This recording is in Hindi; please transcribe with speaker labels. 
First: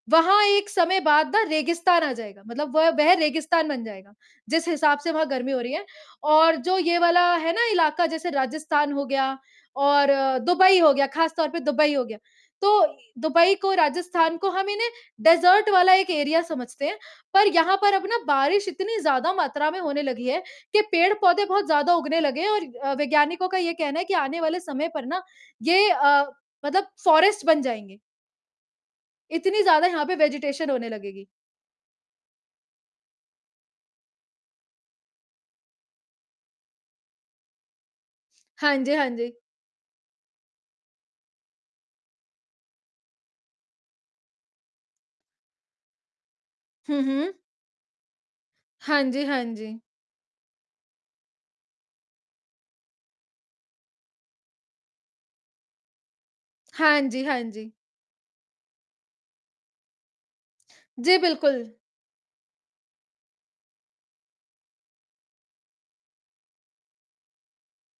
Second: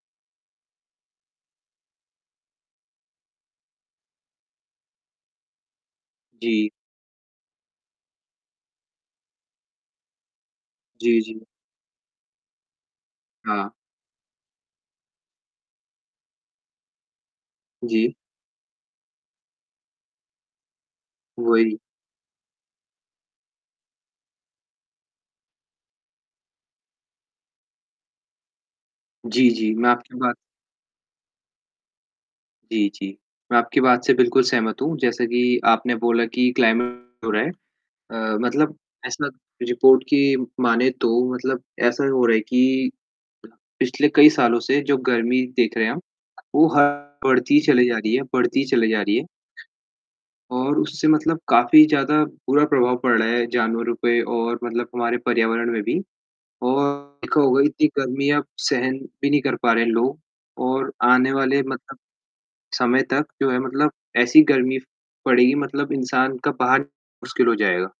Speaker 1: वहाँ एक समय बाद ना रेगिस्तान आ जाएगा। मतलब वह वे रेगिस्तान बन जाएगा। जिस हिसाब से वहाँ गर्मी हो रही है और
Speaker 2: जी।
Speaker 1: जो ये वाला है ना इलाक़ा जैसे राजस्थान हो गया और दुबई हो गया,
Speaker 2: जी,
Speaker 1: ख़ास
Speaker 2: जी।
Speaker 1: तौर पे दुबई हो गया। तो दुबई
Speaker 2: हाँ।
Speaker 1: को, राजस्थान को हम इन्हें डेज़र्ट वाला एक एरिया समझते हैं। पर यहाँ पर अब
Speaker 2: जी।
Speaker 1: ना बारिश इतनी ज़्यादा मात्रा में होने लगी है कि पेड़-पौधे बहुत
Speaker 2: वही।
Speaker 1: ज़्यादा उगने लगे हैं और अ, वैज्ञानिकों का ये कहना है कि आने वाले समय पर ना ये अ, मतलब फ़ॉरेस्ट बन जाएँगे।
Speaker 2: जी,
Speaker 1: इतनी
Speaker 2: जी।
Speaker 1: ज़्यादा
Speaker 2: मैं
Speaker 1: यहाँ
Speaker 2: आपकी
Speaker 1: पे
Speaker 2: बात
Speaker 1: वेजिटेशन होने लगेगी।
Speaker 2: जी, जी। मैं आपकी बात से बिल्कुल सहमत हूँ। जैसा कि आपने बोला कि क्लाइमेट हो रहा है। अ, मतलब
Speaker 1: हाँ जी, हाँ
Speaker 2: ऐसा
Speaker 1: जी।
Speaker 2: रिपोर्ट की मानें तो मतलब ऐसा हो रहा है कि पिछले कई सालों से जो गर्मी देख रहे हैं हम वो
Speaker 1: हुँ,
Speaker 2: ह
Speaker 1: हुँ।
Speaker 2: बढ़ती ही चली जा रही है बढ़ती ही चली जा
Speaker 1: हाँ
Speaker 2: रही
Speaker 1: जी,
Speaker 2: है।
Speaker 1: हाँ जी।
Speaker 2: और उससे मतलब काफ़ी ज़्यादा बुरा प्रभाव पड़ रहा है जानवरों पे और मतलब हमारे पर्यावरण में भी और
Speaker 1: हाँ जी,
Speaker 2: देखा
Speaker 1: हाँ
Speaker 2: होगा ही
Speaker 1: जी।
Speaker 2: इतनी गर्मी अब सहन भी नहीं कर पा रहे हैं लोग और
Speaker 1: जी,
Speaker 2: आने वाले
Speaker 1: बिल्कुल।
Speaker 2: मतलब समय तक जो है मतलब ऐसी गर्मी पड़ेगी मतलब इंसान का बाहर मुश्किल हो जाएगा।